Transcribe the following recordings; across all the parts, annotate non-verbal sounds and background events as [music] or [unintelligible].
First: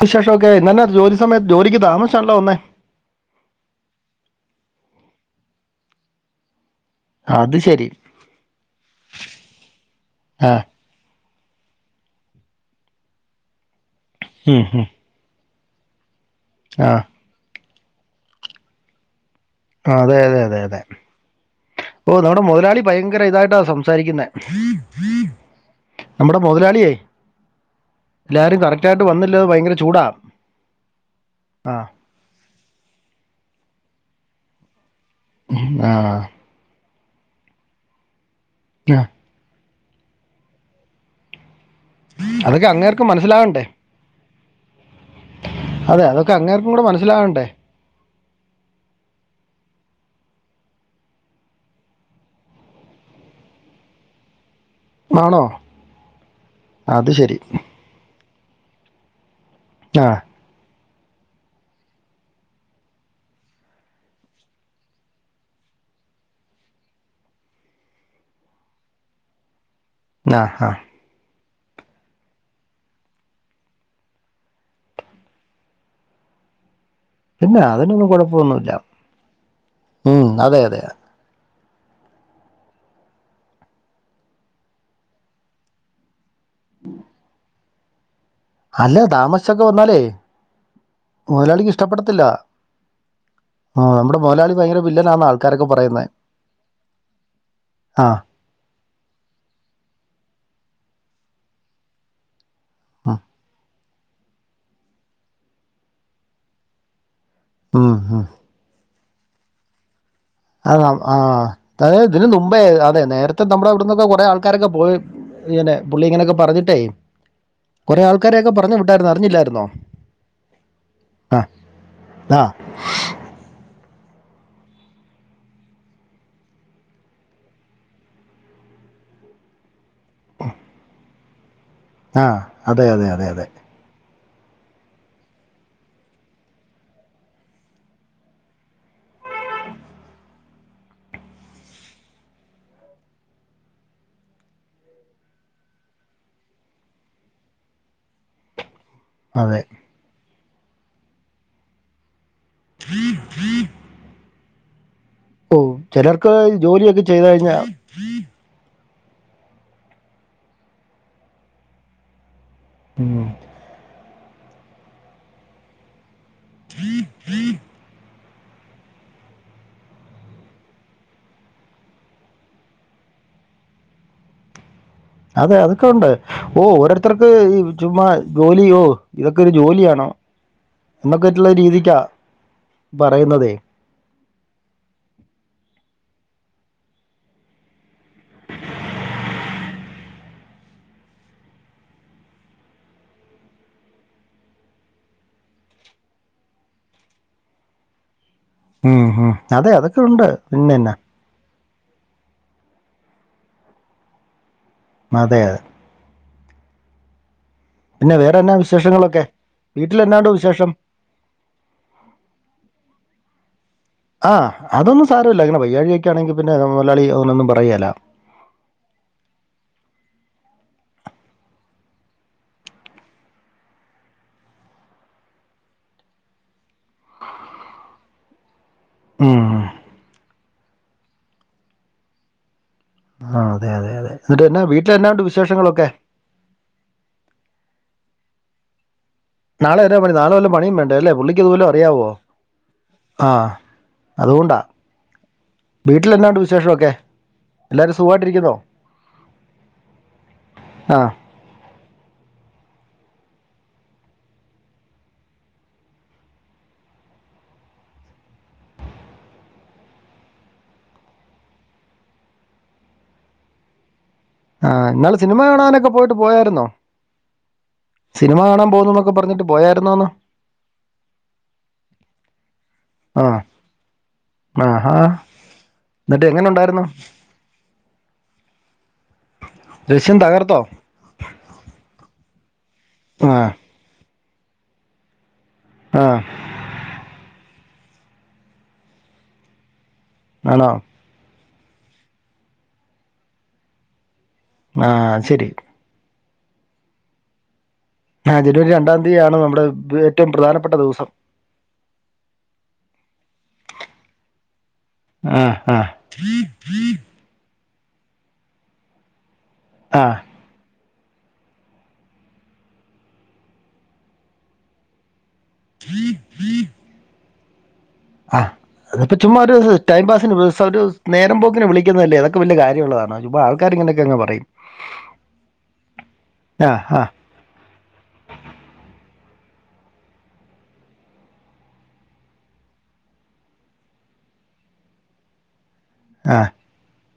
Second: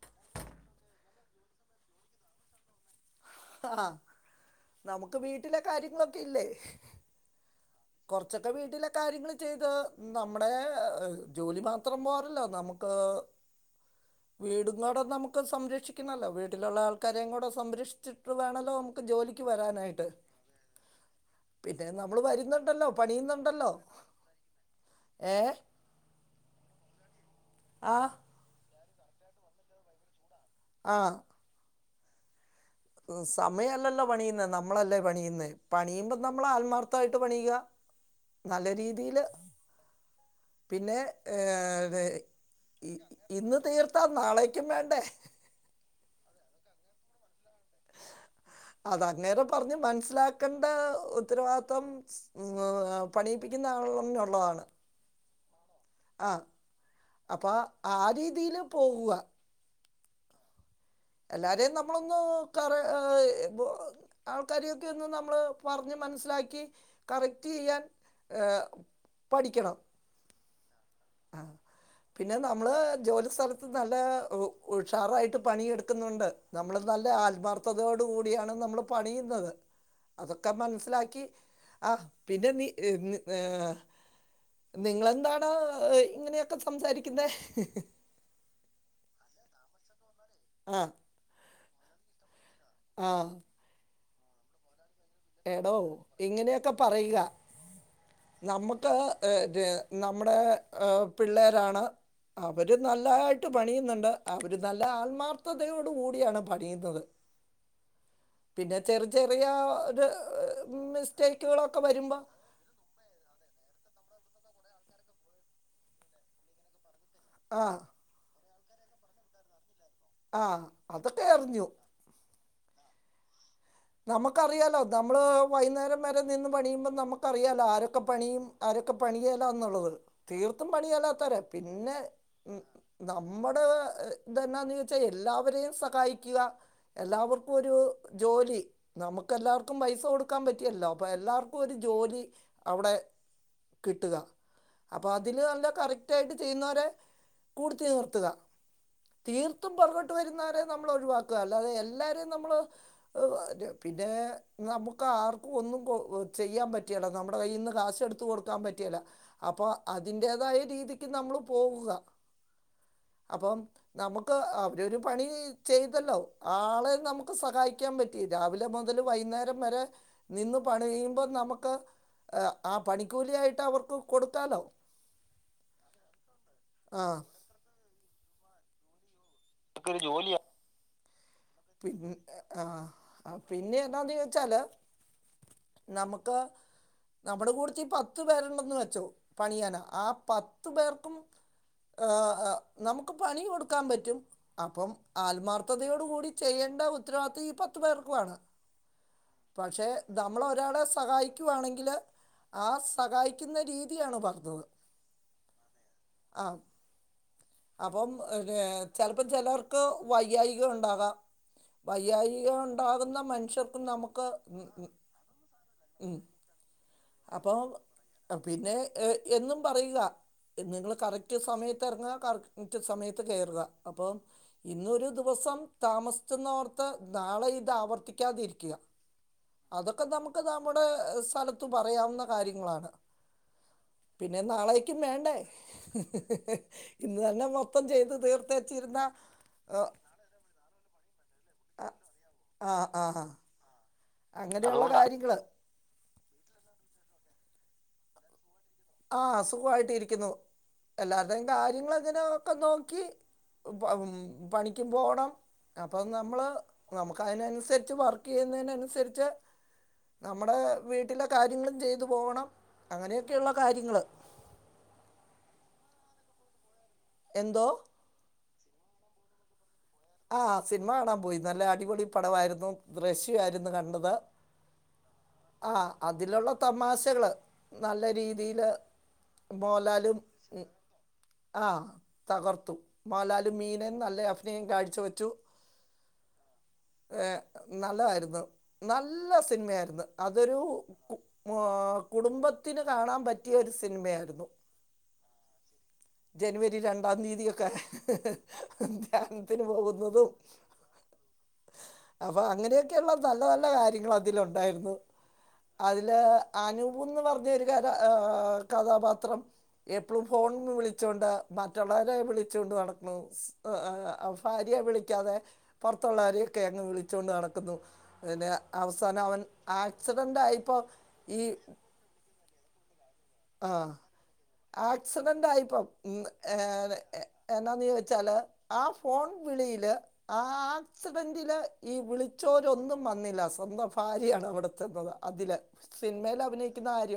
വിശേഷം ഓക്കെ എന്നാ ജോലി സമയത്ത് ജോലിക്ക് താമസനല്ലോ വന്നേ ആഹ് നമുക്ക് വീട്ടിലെ കാര്യങ്ങളൊക്കെ ഇല്ലേ അത് ശരി കൊറച്ചൊക്കെ വീട്ടിലെ കാര്യങ്ങൾ ചെയ്ത് നമ്മുടെ ആ എ ജോലി മാത്രം പോറല്ലോ നമുക്ക് ഉം, ഉം. വീടുന്നട നമുക്ക് ഇപ്പം സംരക്ഷിക്കണല്ലോ വീട്ടിലുള്ള ആ ആൾക്കാരെയും കൂടെ സ് സംരക്ഷ് ചിക്ള് വേണമോ നമുക്ക് ജോലി അതെ അതെ അതെ അതെ പിന്നെ ഓ നമ്മൾ നമ്മുടെ മുതലാളി വരുന്നുണ്ടല്ലോ ഭയങ്കര ഇതായിട്ടാ പണിയുന്നുണ്ടല്ലോ സംസാരിക്കുന്നത് ഏ നമ്മുടെ മുതലാളിയേ ആ ല്ലാരും കറക്റ്റ് തായിട്ട് വന്നില്ലത് ഭയങ്കര ചൂടാ ആ ആ സമയല്ലല്ലോ പണിയുന്ന നമ്മളല്ല പണിയന്ന് ആ പണിയുമ്പോ നമ്മൾ ആത്മാർത്ഥ ത്തായിട്ട് പണിയുക നല്ല ആ. രീതിയില് പിന്നെ ഏ ത് അതൊക്കെ അങ്ങേർക്ക് ഇന്ന് മനസ്സിലാകണ്ടേ തീർത്താ നാളേക്കും വേണ്ടേ കൂ മനസ്സിലാവകണ്ടേ അത് അങ്ങേരെ പറഞ്ഞു മനസ്സിലാക്കേണ്ട ഉത്തരവാദ്ത്തം മ് പണിയിപ്പിക്കുന്ന ആളംന്നുള്ളതാണ് ആണോ അ അത് ശരി അപ്പൊ ആ രീത് തീല് പോകുക ആ എല്ലാരെം നമ്മളൊന്ന് കറ ഏ ദ് ആൾക്കാരെയൊക്കെന്ന് നമ്മള് പറഞ്ഞ് മനസ്സിലാക്കി കറക്റ്റ് ചെയ്യാൻ ഏ പഠിക്കണം ആ ഹ ആ പിന്നെ നമ്മള് ജോലിസലത്ത് നല്ലാ ഉ ഉഷാറായിട്ട് പണിയെടുക്കുന്നുണ്ട് നമ്മള് നല്ല പിന്നെ ആൽമാർത്ഥതയോട് അതിനൊന്നും കൂടിയാണ് കുഴപ്പമൊന്നുമില്ല നമ്മൾ പണിയുന്നത് ഉം അതൊക്കെ അതെ അതെ മനസ്സിലാക്കി ആ പിന്നെ നീ എം ഏ ആ നിങ്ങളെന്താണ് ഒ ഇങ്ങനെയൊക് സംസാരിക്കുന്നെ അല്ല താമസ്ച്ചൊക്കെ വന്നാലേ ആ മൊതലാളിക്കിഷ് ഷ്ടപ്പെടത്തില്ല ആ ആ നമ്മുടെ മൊദലാളി ഭയങ്കര വില്ലനാന്ന് ആൾക്കാരൊക്കെ എടോ പറയുന്നത് ഇങ്ങനെയൊക്കെ പറയ്ക ആ നമ്മുക്ക് ഏ ര നമ്മുടെ ആ പിള്ളേരാണ് അവര് നല്ലതായിട്ട് പണിയുന്നുണ്ട് അവര് നല്ല ആൽമാർത്ഥതയോട് കൂടിയാണ് പണിയുന്നത് ഉം ഉം പിന്നെ ചെറ് ചെറിയ ഹ് അ ആ തേ ഇതിന് നുമ്പേ അതെ നേരത്തെ നമ്മുടെവിട്ന്നൊക്കെ കുറെ ആൾ ക്കാരൊക്കെ പോയി ഇങ്ങനെ പുള്ളി ഇങ്ങനെയൊക്കെ പറഞ്ഞിട്ടേ ആ കൊറേ ആൾക്കാരേക്കെ പ റഞ്ഞു വിട്ടായിരുന്നു അറിഞ്ഞില്ലായിരുന്നോ ആ ആഹ് അതൊക്കെയറിഞ്ഞു ആഹ് നമക്കറിയാലോ നമ്മള് വൈന്നേരംവരെ നിന്ന് പണിയുമ്പോൾ നമുക്കറിയാലോ ആരൊക്കെ പണിയും ആരൊക്കെ പണിയേലാന്നുള്ളത് തീർത്തും പണിയെല്ലാ തരം പിന്നെ ആഹ് ഹ് അതെ അതെ അതെ അതെ നമ്മടെ ഹ് ഇതെന്നാന്ന് വെച്ചാൽ എല്ലാവരേയും സകായിക്കുക എല്ലാവർക്കും ഒരൂ ജോലി നമുക്ക് എല്ലാവർക്കും പൈസ കൊടുക്കാൻ പറ്റില്ലല്ലോ അപ്പൊ എല്ലാർക്കും ഒരു ജോലി അവിടെ കിട്ടുക അപ്പൊ അതില് നല്ല കറക്റ്റായിട്ട് ചെയ്യുന്നൊരെ കൂട്ത്തി നിർത്തുക അതെ തീർത്തും പൊറകോട്ട് വരുന്ന [unintelligible] നമ്മൾ ഒഴിവാക്കുക അല്ലാതെ എല്ലാരും നമ്മള് [unintelligible] [unintelligible] നമുക് [unintelligible] ആർക്കും ഓ ഒന്നും കൊ ചിലർക്ക് ചെയ്യാൻ ജോലിയൊക്കെ പറ്റിയേല്ല ചെയ്ത് നമ്മുടെ കഴിഞ്ഞാ കയ്യിൽ നിന്ന് കാശ് എടുത്ത് കൊടുക്കാൻ പറ്റിയേല്ല അപ്പൊ അതിന്റേതായ രീതിക്ക് നമ്മൾ പോവുക ഉം അപ്പം നമുക്ക് അവരൊരു പണി ചെയ്തല്ലോ ആളെ നമുക്ക് സഹായിക്കാൻ പറ്റ് ഇ രാവ്ൽ രം മുതല് വൈന്നേരം വരെ നിന്ന് പണിയുമ്പോ നമുക്ക് ആ പണിക്കൂലി ആയിട്ട് അവർക്ക് കൊടുക്കാലോ അതെ അതൊക്കെ ഉണ്ട് ഓ ആ ഓരോത്തർക്ക് ഈ ചുമ്മാ ഗോലി ഒ ഇതൊക്കെ ഒരു ജോലിയാണോ നമുക്ക് മ് മ് ങാ പിന്നെ ന്നാല് ച്ചാല് നമുക്ക് നമ്മുടെ കൂട്ത്തി പത്ത് പേരുണ്ടെന്ന് വെച്ചോ പണിയാന് ആ പത്ത് പേർക്കും നമുക്ക് പണി കൊടുക്കാൻ പറ്റും അപ്പം ആത്മാർത്ഥതയോട് കൂടി ചെയ്യേണ്ട ഉത്തരവാദിത്തം ഈ പത്തു പേർക്കുവാണ് ഉം ഹ് അതെ അതൊക്കെ ഉണ്ട് പിന്നെന്ന ല് ആ സഹായിക്കുന്ന രീതിയാണ് പറഞ്ഞത് അതെ അതെ ആ അപ്പം പിന്നെ വേറെന്നാ ചിലപ്പോ വിശേഷങ്ങളൊക്കെ ചിലർക്ക് വീട്ടിലെന്നാണ്ട് വൈയായിക വിശേഷം ഉണ്ടാകാം വൈയായിക ഉണ്ടാകുന്ന മന് ആ അതൊന്നും സാരമില്ല ഇങ്ങനെ വയ്യാഴ്ക ഒക്കെ ആണെങ്കിൽ പിന്നെ അതുപോലെ അപ്പൊ പിന്നെ ഏ എന്നും പറയുക നിങ്ങൾ കറക്റ്റ് സമയത്ത് ഇറങ്ങുക കറക്റ്റ് സമയത്ത് കയറുക അപ്പം ഇന്നൊരു ദിവസം താമസിച്ചുന്ന് ഓർത്ത് നാളെ ഇത് ആവർത്തിക്കാതിരിക്കുക ഉം അതൊക്കെ നമുക് ക്ക് നമ്മുടെ സ്ഥലത് പറയാവുന്ന കാര്യങ്ങളാണ് ആ അതെ അതെ അതെ പിന്നെ എന്നിട്ട് എന്നാ വീട്ടിൽ നാളേക്കും എന്നാണ്ട് വേണ്ടേ വിശേഷങ്ങളൊക്കെ ഇന്ന് തന്നെ മൊത്തം ചെയ്ത് തീർത്തെച്ചിരുന്ന നാളെ എവിടെയാ പണി നാളെ വല്ല പണിയും വേണ്ടേ അല്ലേ പുള്ളിക്കിതുപോലും അറിയാവോ ആ അതുകൊണ്ടാ അങ്ങനെയുള്ള കാര്യങ്ങൾ വീട്ടിൽ എന്നാണ്ട് വിശേഷം ഒക്കെ എല്ലാരും സുഖമായിട്ടിരിക്കുന്നോ ആഹ് സുഖായിട്ട് ഇരിക്കുന്നു ആഹ് എല്ലാരുടെയും കാര്യങ്ങളങ്ങനെ ഒക്കെ നോക്കി പം പണിക്കും പോവണം അപ്പം നമ്മള് നമുക്ക് അയിനനുസരിച്ച് വർക്ക് ചെയ്യുന്നതിനനുസരിച്ച് നമ്മടെ വീട്ടിലെ കാര്യങ്ങളും ചെയ്തു പോവണം അങ്ങനെയൊക്കെള്ള കാര്യങ്ങള് ആ ഇങ്ങള് സിനിമ കാണാനൊക്കെ പോയിട്ട് പോയായിരുന്നോ എന്തോ സിനിമ കാണാൻ പോകുന്നത് പ പർഞ്ഞട്ട് പോയാ ആ സിൻമ കാണാൻ പോയി നല്ല അടിപൊളി പടമായിരുന്നു ആഹ് ദൃശ്യയിരുന്നു കണ്ടത് ആഹാ ആ എന്നിട്ട് എങ്ങനെ അതിലുള്ള ഉണ്ടായിരുന്നു തമാശകള് നല്ല രീതിയില് ദൃശ്യം മോലാലും തകർത്തോ ആഹ് തകർത്തു ആഹ് മോലാലും മീനൻ നല്ലയാ ഫ് ദേ കയ്‌ ച്ചു വെച്ചു ആഹ് നല്ലതായിരുന്നു നല്ല സിൻമയായിരുന്നു അതൊരു ആണോ കു മോ കുടുംബത്തിന് കാണാൻ പറ്റിയ ഒരു സിനിമയായിരുന്നു ആ ശരി ജനുവരി രണ്ടാം തീയതി ഒക്കെ ആ ജനുവരി രണ്ടാം തീയാണ് ത്തി പോകുന്നതും അപ്പൊ അങ്ങനെയൊക്കെയള്ള നല്ല നല്ല കാര്യങ്ങൾ അതിലുണ്ടായിരുന്നു ആഹ് ആഹ് അതില് അനൂപ്ന്ന് പറഞ്ഞ ക ആ കഥാപാത്രം ആഹ് എപ്പഴും ഫോൺ വിളി ച്ചോണ്ട് മറ്റുള്ളവരെ വിളിച്ചോണ്ട് നടക്കുണു. ഭാര്യയെ വിളിക്കാതെ പുറത്തുള്ളവരെ കങ് വിളിച്ചുകൊണ്ട് നട ക്കുന്നു ആ അത്പ്പൊ ചുമ്മാ ഒരു ടൈം പാസിന് ആക്സിഡൻ്റ് ആയപ്പോൾ ഒരു നേരം ഈ പോക്കിന് വിളിക്കുന്നതല്ലേ അതൊക്കെ വലിയ കാര്യമുള്ളതാണോ? ചുമ്മാ ആൾക്കാർ ആഹ് ഇങ്ങനെയൊക്കെ അങ്ങ് പറയും. ആക്സിഡന്റ് ആയിപ്പ ആഹ് ഏഹ് ആഹ് എന്താന്ന് വച്ചാല് ആ ഫോൺ വിളിയില് ആ ആക്സിഡന്റിലെ ഈ വിളിച്ചോരൊന്നും വന്നില്ല. സ്വന്തം ഭാര്യാണ് അവിടെ ചെന്നത് അതില് സിനിമയിൽ ആഹ് അഭിനയിക്കുന്ന ആര്യ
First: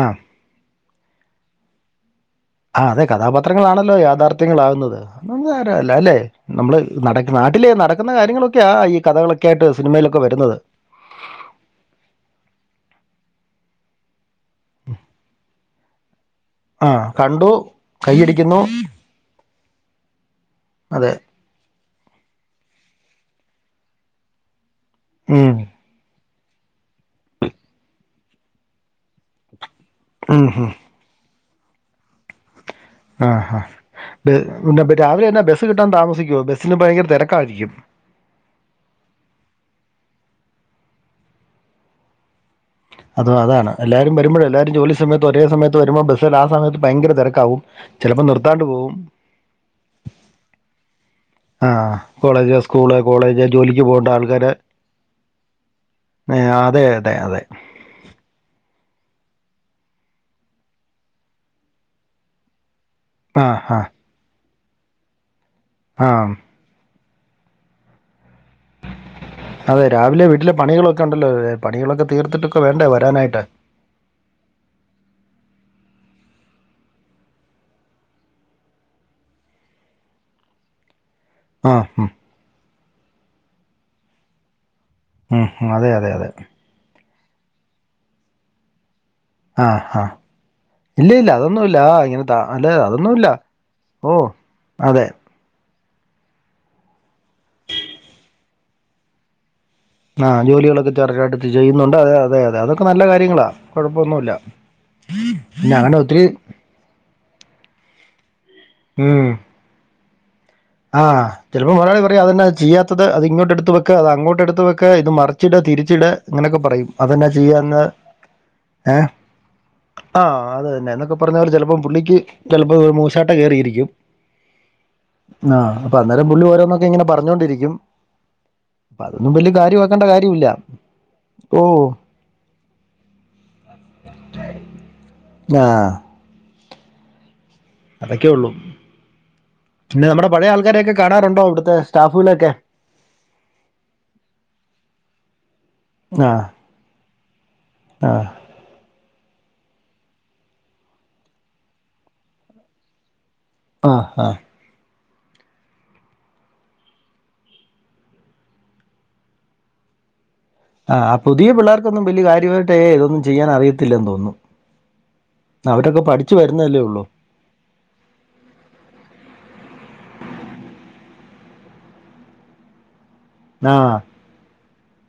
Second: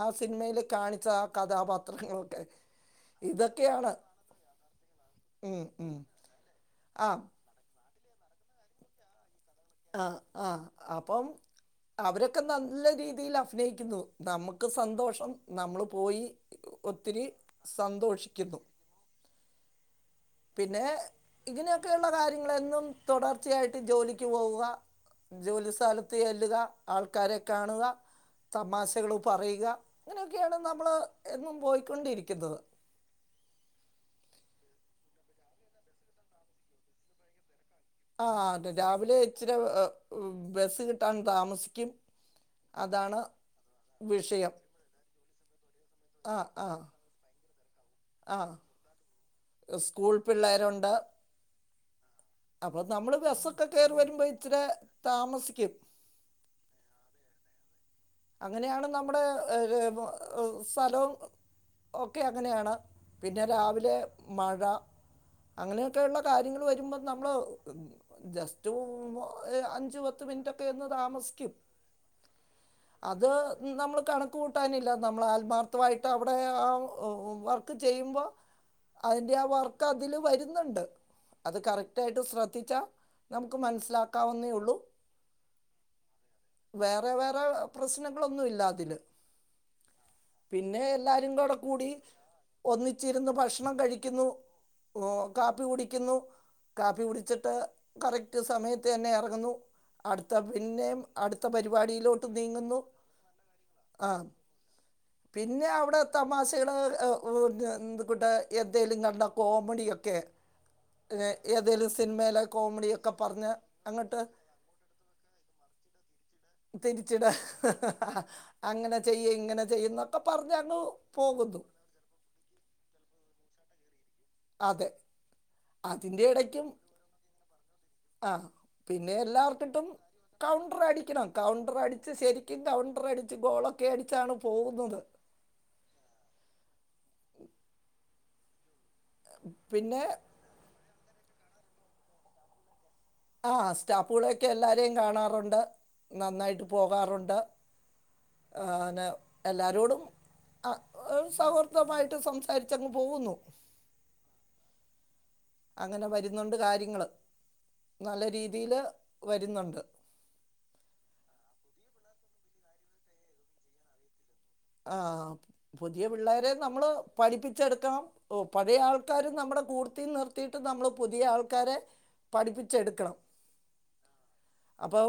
ആ ആഹ് സിനിമയില് കാണി കഥാപാത്രങ്ങള് ആ അതെ കഥാപാത്രങ്ങളാണല്ലോ യാഥാർത്ഥ്യങ്ങൾ ആകുന്നത്. ഉം അല്ല ഉം അല്ലെ നമ്മള് നട ആഹ് നാട്ടിലെ നട ക്കുന്ന കാര്യങ്ങളൊക്കെയ ഈ കഥകള് ആ ആ അപ്പം അവരൊക്കെ നല്ല രീ തിയിൽ അഫിനയിക്കുന്നു. നമുക്ക് സന്തോഷം. നമ്മള് പോയി ആഹ് ഒത്തിരി കണ്ടു കൈയടിക്കുന്നു സന്തോഷിക്കുന്നു പിന്നെ അതെ ഇങ്ങനെയൊ ഒക്കെയുള്ള കാര്യങ്ങളെന്നും തുടർച്ചയായിട്ട് ജോലിക്ക് പോവുക ഉം ജോലി സ്ഥല ത്തി ചെല്ലുക ആൾക്കാരെ കാണുക തമാശകൾ പറയുക ഉം ഇങ്ങനെയൊക്കെയാണ് ഉം നമ്മള് എന്നും പോയിക്കൊണ്ടിരിക്കുന്നത് ആഹ് ഹാ എന്താ ഇപ്പോ രാവിലെ എന്നെ ബസ്സ് കിട്ടാൻ താമസിക്കുവോ ബസ്സിന് ഭയങ്കര തിരക്കായിരിക്കും ആഹ് അതെ രാവിലെ ഇച്ചിരി ബസ് കിട്ടാൻ താമസിക്കും അതാണ് അതോ അതാണ് എല്ലാവരും വരുമ്പോഴും വിഷയം എല്ലാരും ജോലി സമയത്ത് ഒരേ സമയം രുമ്പോ ബസ്സിൽ ആ സമയത്ത് ഭയങ്കര തിരക്കാവും ചിലപ്പോൾ ആഹ് നിർത്താണ്ട് പോകും സ്കൂൾ പിള്ളേരുണ്ട് ആഹ് കോളേജ് അപ്പം സ്കൂള് നമ്മൾ കോളേജ് ബസ്സൊക്കെ ജോലിക്ക് കയറി പോകേണ്ട വരുമ്പോൾ ആൾക്കാർ ഇച്ചിരി താമസിക്കും അതെ അതെ അതെ അങ്ങനെയാണ് നമ്മുടെ ഇത് സ്ഥലവും ഒക്കെ അങ്ങനെയാണ് പിന്നെ ആ ആ രാവിലെ മ [unintelligible] ആ അങ്ങനെയൊക്കെയുള്ള കാര്യങ്ങൾ വരുമ്പോൾ നമ്മള് അതെ പത്ത് രാവിലെ വീട്ടിലെ മിനിറ്റൊക്കെ ഒന്ന് പണികളൊക്കെ ഉണ്ടല്ലോ താമസിക്കും പണികളൊക്കെ തീർത്തിട്ടൊക്കെ വേണ്ടേ വ അത് നമ്മൾ കണക്ക് കൂട്ടാനില്ല നമ്മൾ ആത്മാർത്ഥമായിട്ട് അവിടെ ആ വർക്ക് ചെയ്യുമ്പോ അതിന്റെ ആ വർക്ക് അതില് വരുന്നുണ്ട് അത് ആ കറക്റ്റ് ഉം, ആയിട്ട് ശ്രദ്ധിച്ചാ നമുക്ക് മനസ്സിലാക്കാവുന്നേ ഉള്ളൂ ഉം അതെ അതെ അതെ വേറെ വേറെ പ്രശ്നങ്ങളൊന്നും ഇല്ല അതില് ആ ആ പിന്നെ ഇല്ല ഇല്ല എല്ലാരും കൂടെ അതൊന്നുമില്ല കൂടി ആ, ഇങ്ങനെ താ- അല്ല അതൊന്നുമില്ല ഒന്നിച്ചിരുന്നു ഭക്ഷണം ഓ കഴിക്കുന്നു അതെ കാപ്പി കുടി രുന്നു കാപ്പി കുടിച്ചിട്ട് കറക്റ്റ് സമയത്ത് തന്നെ ഇറങ്ങുന്നു അടുത്ത പിന്നെ ഇവിടെ അടുത്ത് ചെയ്യുന്നുണ്ട് അതെ അതെ അതെ അതൊക്കെ നല്ല കാര്യങ്ങളാ ആ കൊഴപ്പൊന്നുല്ല പിന്നെ ഞാനൊത്തിരി ന്തുകുട്ടായ് എന്തേലും കണ്ടാ കോമഡിയ കെ ആ ചെലപ്പോ മൊതലാളി പറയാ അതന്നാ ചെയ്യാത്തത് കോമഡിയൊക്കെ അത് ഇങ്ങോട്ട് പറഞ്ഞ് എടുത്ത് വെക്ക് അത് അങ്ങോട്ട് എടുത്ത് വെക്ക് ഇത് മറിച്ചിട് തിരിച്ചിട് അങ്ങനെക്കെ പറയും തിരിച്ചിട അതെന്നാ ചെയ്യാന്ന് ഏ അങ്ങനെ ചെയ്യ ഇങ്ങനെ ചെയ്യുന്നൊക്കെ ആ പറഞ്ഞ് അത് അങ്ങ് തന്നെ എന്നൊക്കെ പറഞ്ഞപോലെ പോകുന്നു ചെലപ്പം പുള്ളിക്ക് ചെലപ്പൊ മൂശാട്ട കേറിയിരിക്കും. അതെ ആഹ് അപ്പൊ അതിന്റെ അന്നേരം പുള്ളി എടയ്ക്കും ഓരോന്നൊക്കെ ഇങ്ങനെ പറഞ്ഞോണ്ടിരിക്കും ആ അപ്പൊ പിന്നെ അതൊന്നും വലിയ എല്ലാവർക്കിട്ടും കാര്യമാക്കേണ്ട കാര്യമില്ല കൗണ്ടർ അടിക്കണം കൗണ്ടർ ഓഹ് അടിച്ച് ശരിക്കും കൗണ്ടർ അടിച്ച് ഗോളൊക്കെ അടിച്ചാണ് പോകുന്നത്. ആഹ് അതൊക്കെ ഒള്ളു പിന്നെ നമ്മടെ പഴയ ആൾക്കാരെക്കെ കാണാറുണ്ടോ ഇവിടത്തെ സ്റ്റാഫൂ നൊക്കെ? ആ സ്റ്റാഫുകളെക്കെ എല്ലാരേം കാണാറ്ണ്ട്. ആഹ് നന്നായിട്ട് പോകാറുണ്ട്. ആഹ് ആ ന് എല്ലാ രോടും അ ഒര് സൗഹൃദമായിട്ട് സംസാരിച്ചങ്ങ് പോവുന്നു. ആ ആ അങ്ങനെ വര്ന്നുണ്ട് കാര്യങ്ങള് നല്ല രീതിയില് വര്ന്നുണ്ട്. ആ ആ പുതിയ പിള്ളേർക്കൊന്നും വലിയ കാര്യമായിട്ടേ ഇതൊന്നും ചെയ്യാൻ അറിയത്തില്ലന്ന് തോന്നുന്നു ആ അവരൊക്കെ പുതിയ പഠിച്ചു പിള്ളേരെ വരുന്നതല്ലേ നമ്മള് ഉള്ളൂ പഠിപ്പിച്ചെടുക്കണം പഴയ ആൾക്കാരും നമ്മുടെ കൂട് ത്തിൽ നിർത്തിയിട്ട് നമ്മള് പുതിയ ആൾക്കാരെ പഠിപ്പിച്ചെടുക്കണം ആ അപ്പൊ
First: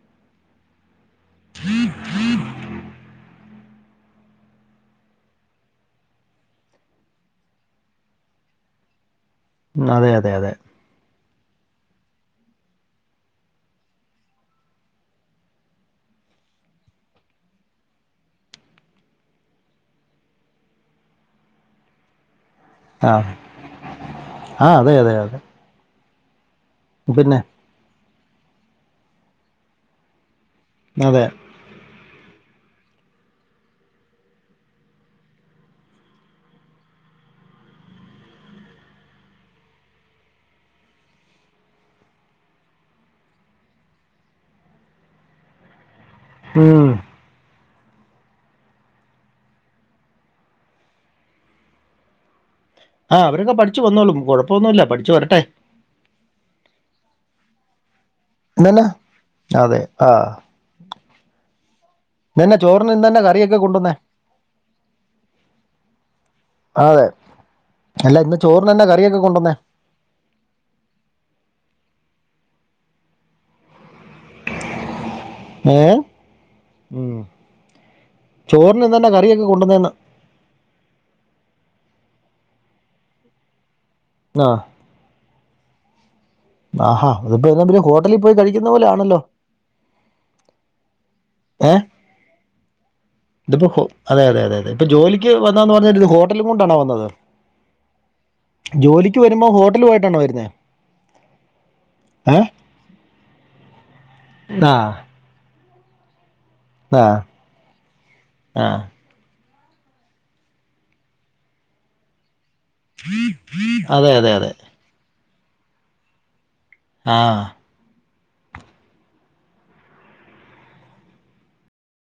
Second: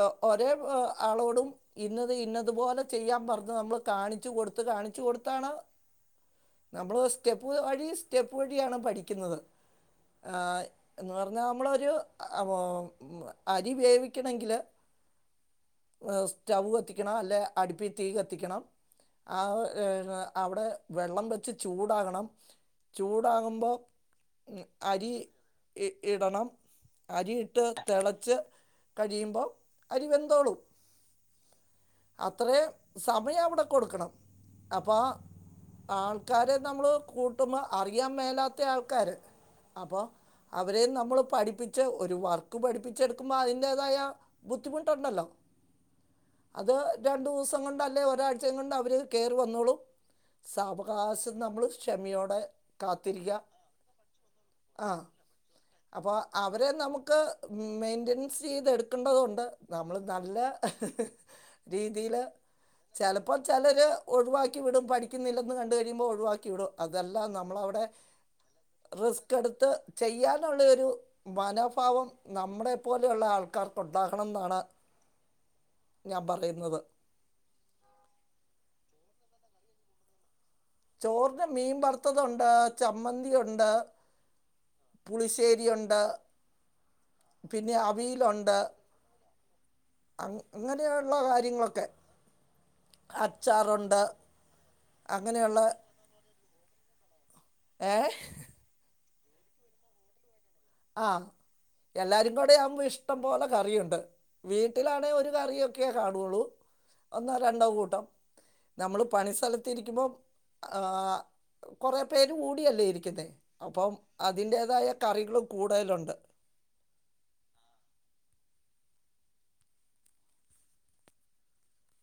ആ ഒരേ ആ ആളോടും ഇന്നത് ഇന്നതുപോലെ ചെയ്യാൻ പറഞ് താ നമ്മള് കാണിച്ചു കൊടുത്ത് കാണിച്ചു കൊടുത്താണ് നമ്മള് സ്റ്റെപ്പ് വഴി സ്റ്റെപ്പ് വഴിയാണ് പഠിക്കുന്നത് ഉം അതെ അതെ ആ, അതെ എന്ന് നമ്മളൊരു ആ അരി വേവിക്കണെങ്കില് സ്റ്റവ് കത്തിക്കണം അല്ലെ അടുപ്പി തീ കത്തിക്കണം ആ ഏഹ് അവിടെ വെള്ളം വെച്ച് ചൂടാകണം ആ ചൂടാകുമ്പോൾ ഉം ആ അതെ അരി അതെ അതെ ഇ ഇടണം അരി പിന്നെ ഇട്ട് തെളെ വച്ച് കഴിയുമ്പോ അരിവെന്തോളും അതെ അത്രേ സമയം അവിടെ കൊടുക്കണം അപ്പ ആൾക്കാരെ നമ്മള് കൂട്ടുമ്പ അറിയാൻ മേലാത്ത ആൾക്കാര് അപ്പോ അവരേം നമ്മള് പഠിപ്പിച്ച് ഒരു വർക്ക് പഠിപ്പിച്ച് എടുക്കുമ്പോൾ അതിന്റെതായ ബുദ്ധിമുട്ടുണ്ടല്ലോ അത് ഉം. രണ്ടു ദിവസം കൊണ്ടല്ല ല്ലേ ഒരായ്‌ റ്റയും കൊണ്ട് അവര് കേറി വന്നോളും സാവകാശം നമ്മള് ക്ഷമയോടെ ആഹ് കാത്തിരിക്കുക അവരൊക്കെ പഠിച്ചു വന്നോളും കുഴപ്പൊന്നുമില്ല ആ പഠിച്ചു വരട്ടെ അപ്പോൾ അവരെ നമുക്ക് മെയ്‌ൻ ഇന്നന്നെ എൻസീതെടുക്കെണ്ടതുണ്ട് നമ്മള് നല്ല നന്നെ ചോറിനെന്താണ്ട് കറി തലക് ഒഴിവാക്കി വിടും പഠിക്കുന്നില്ലെന്ന് കണ്ട് കഴിയുമ്പോ ഒഴിവാക്കി വിടും അതെ അതെല്ല നമ്മളവിടെ അല്ല ഇന്ന് ചോറിന് തന്നെ കറിയൊക്കെ റിസ്ക് കൊണ്ടുവന്നേ എടുത്ത് ചെയ്യാനുള്ള ഒരു വനം ഫാവം നമ്മടെ പോലെയുള്ള ആൾക്കാർക്ക് ഉണ്ടാഹണം ന്നാണ് ഏഹ് ഉം ചോറിന് എന്താന്നാകറി ഒക്കെ കൊണ്ടന്നന്ന് ചോറിന് മീൻ വറുത്തതുണ്ട് ചമ്മന്തി ഉണ്ട് ആ പുളിശ്ശേരിയുണ്ട് ആഹാ ഇതിപ്പോ എന്നാ പിന്നെ ഹോട്ടലിൽ പോയി അവിയലുണ്ട് കഴിക്കുന്ന പോലെ ആണല്ലോ അങ്ങനെയുള്ള ഏ കാര്യങ്ങളൊക്കെ ഇതിപ്പോ അച്ചാറുണ്ട് അതെ അതെ അതെ അതെ ഇപ്പൊ ജോലിക്ക് അങ്ങനെയുള്ള വന്നാന്ന് പർഞ്ഞ ഹോട്ടലുംകൊണ്ടാണോ വന്നത് ഏഹ ക്ക് വരുമ്പോ ഹോട്ടലു ആയിട്ടാണോ വരുന്നേ ആ എല്ലാരും കൂടെ ആവുമ്പോ ഇഷ്ടം പോലെ കറിയുണ്ട് ആ വീട്ടിലാണെ ഒരു കാറിയെ ഒക്കിയേ കണോള്ളു ആ ഒന്നാ രണ്ടോ കൂട്ടം ആ നമ്മള് പണിയിസ്തല്ല തിരിക്കുമ്പോ ആ കുറയെപേരും ഊണ് യല്ലേ ഇരിക്കുന്നെ അപ്പം അതെ അതെ അതെ അതിന്റെതായ കറികള്ളും കൂടെലുണ്ട് ആ